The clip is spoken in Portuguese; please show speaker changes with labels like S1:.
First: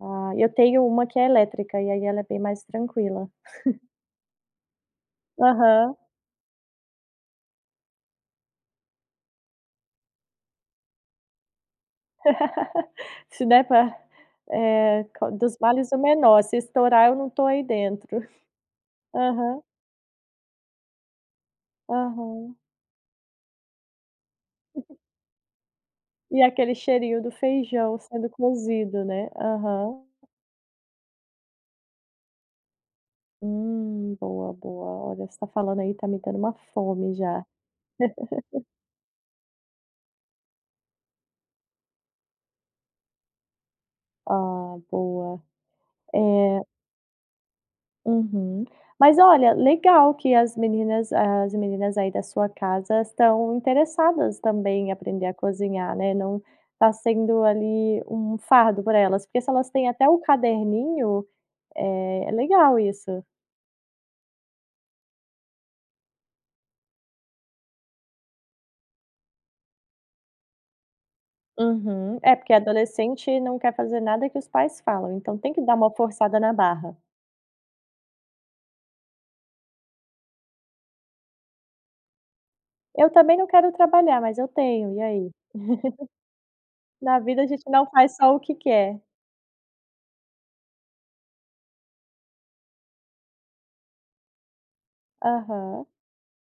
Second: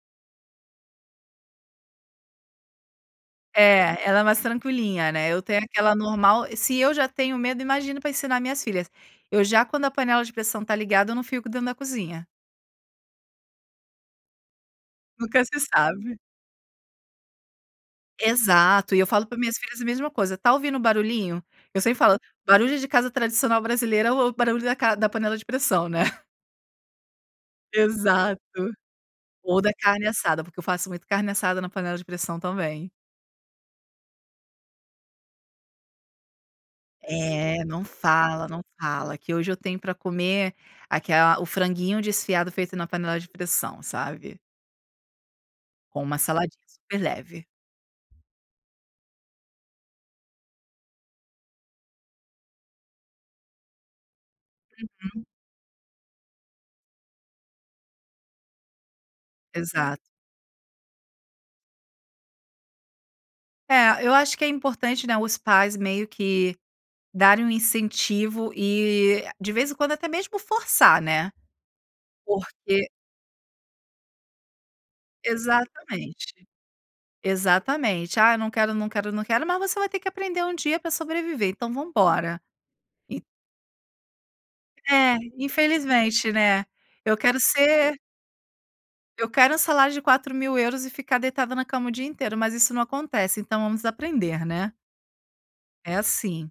S1: Ah, eu tenho uma que é elétrica e aí ela é bem mais tranquila.
S2: É, ela é mais tranquilinha, né, eu tenho aquela
S1: Aham.
S2: normal, se eu já tenho medo, imagino para ensinar minhas filhas. Eu já quando a panela de pressão está ligada, eu não fico dentro da cozinha.
S1: Se der para eh, co
S2: Nunca
S1: "dos
S2: se
S1: males o
S2: sabe.
S1: menor, se estourar eu não estou aí dentro".
S2: Exato, e eu falo para minhas
S1: Aham.
S2: filhas a mesma coisa: "Está ouvindo o barulhinho?". Eu sempre falo:
S1: Aham.
S2: "Barulho de casa tradicional brasileira é o o barulho da ca da panela de pressão, né".
S1: E aquele cheirinho do feijão sendo
S2: Exato.
S1: cozido, né,
S2: Ou da
S1: aham.
S2: carne assada, porque eu faço muito carne assada na panela de pressão também.
S1: Hum. Boa, boa, olha, você está falando aí está me dando uma fome já.
S2: É, não fala, não fala, que hoje eu tenho para comer aquela o franguinho desfiado feito na panela de pressão, sabe.
S1: Ah, boa.
S2: Com uma saladinha
S1: É
S2: super leve.
S1: Uhum. Mas olha, legal que as meninas as meninas aí da sua casa estão interessadas também em
S2: Uhum.
S1: aprender a cozinhar, né, não está sendo, ali, um fardo para elas, porque se elas têm
S2: Exato.
S1: até o caderninho, eh, é legal isso.
S2: É, eu acho que é importante, né, os pais meio que darem um incentivo e de vez em quando até mesmo forçar, né,
S1: Uhum. É, porque
S2: porque
S1: adolescente não quer fazer nada que os pais falam, então tem que dar uma forçada
S2: Exatamente.
S1: na barra.
S2: Exatamente. "Ah, eu não quero, não quero, não quero, mas você vai ter que aprender um dia para sobreviver, então vamos embora".
S1: "Eu
S2: E
S1: também não quero trabalhar, mas eu tenho, e
S2: É,
S1: aí?".
S2: infelizmente, né. Eu
S1: Na
S2: quero
S1: vida a gente não
S2: ser
S1: faz só o que quer.
S2: eu quero um salário de 4000 € e ficar deitada na cama o dia inteiro, mas isso não acontece, então vamos aprender, né.
S1: Aham.
S2: É assim.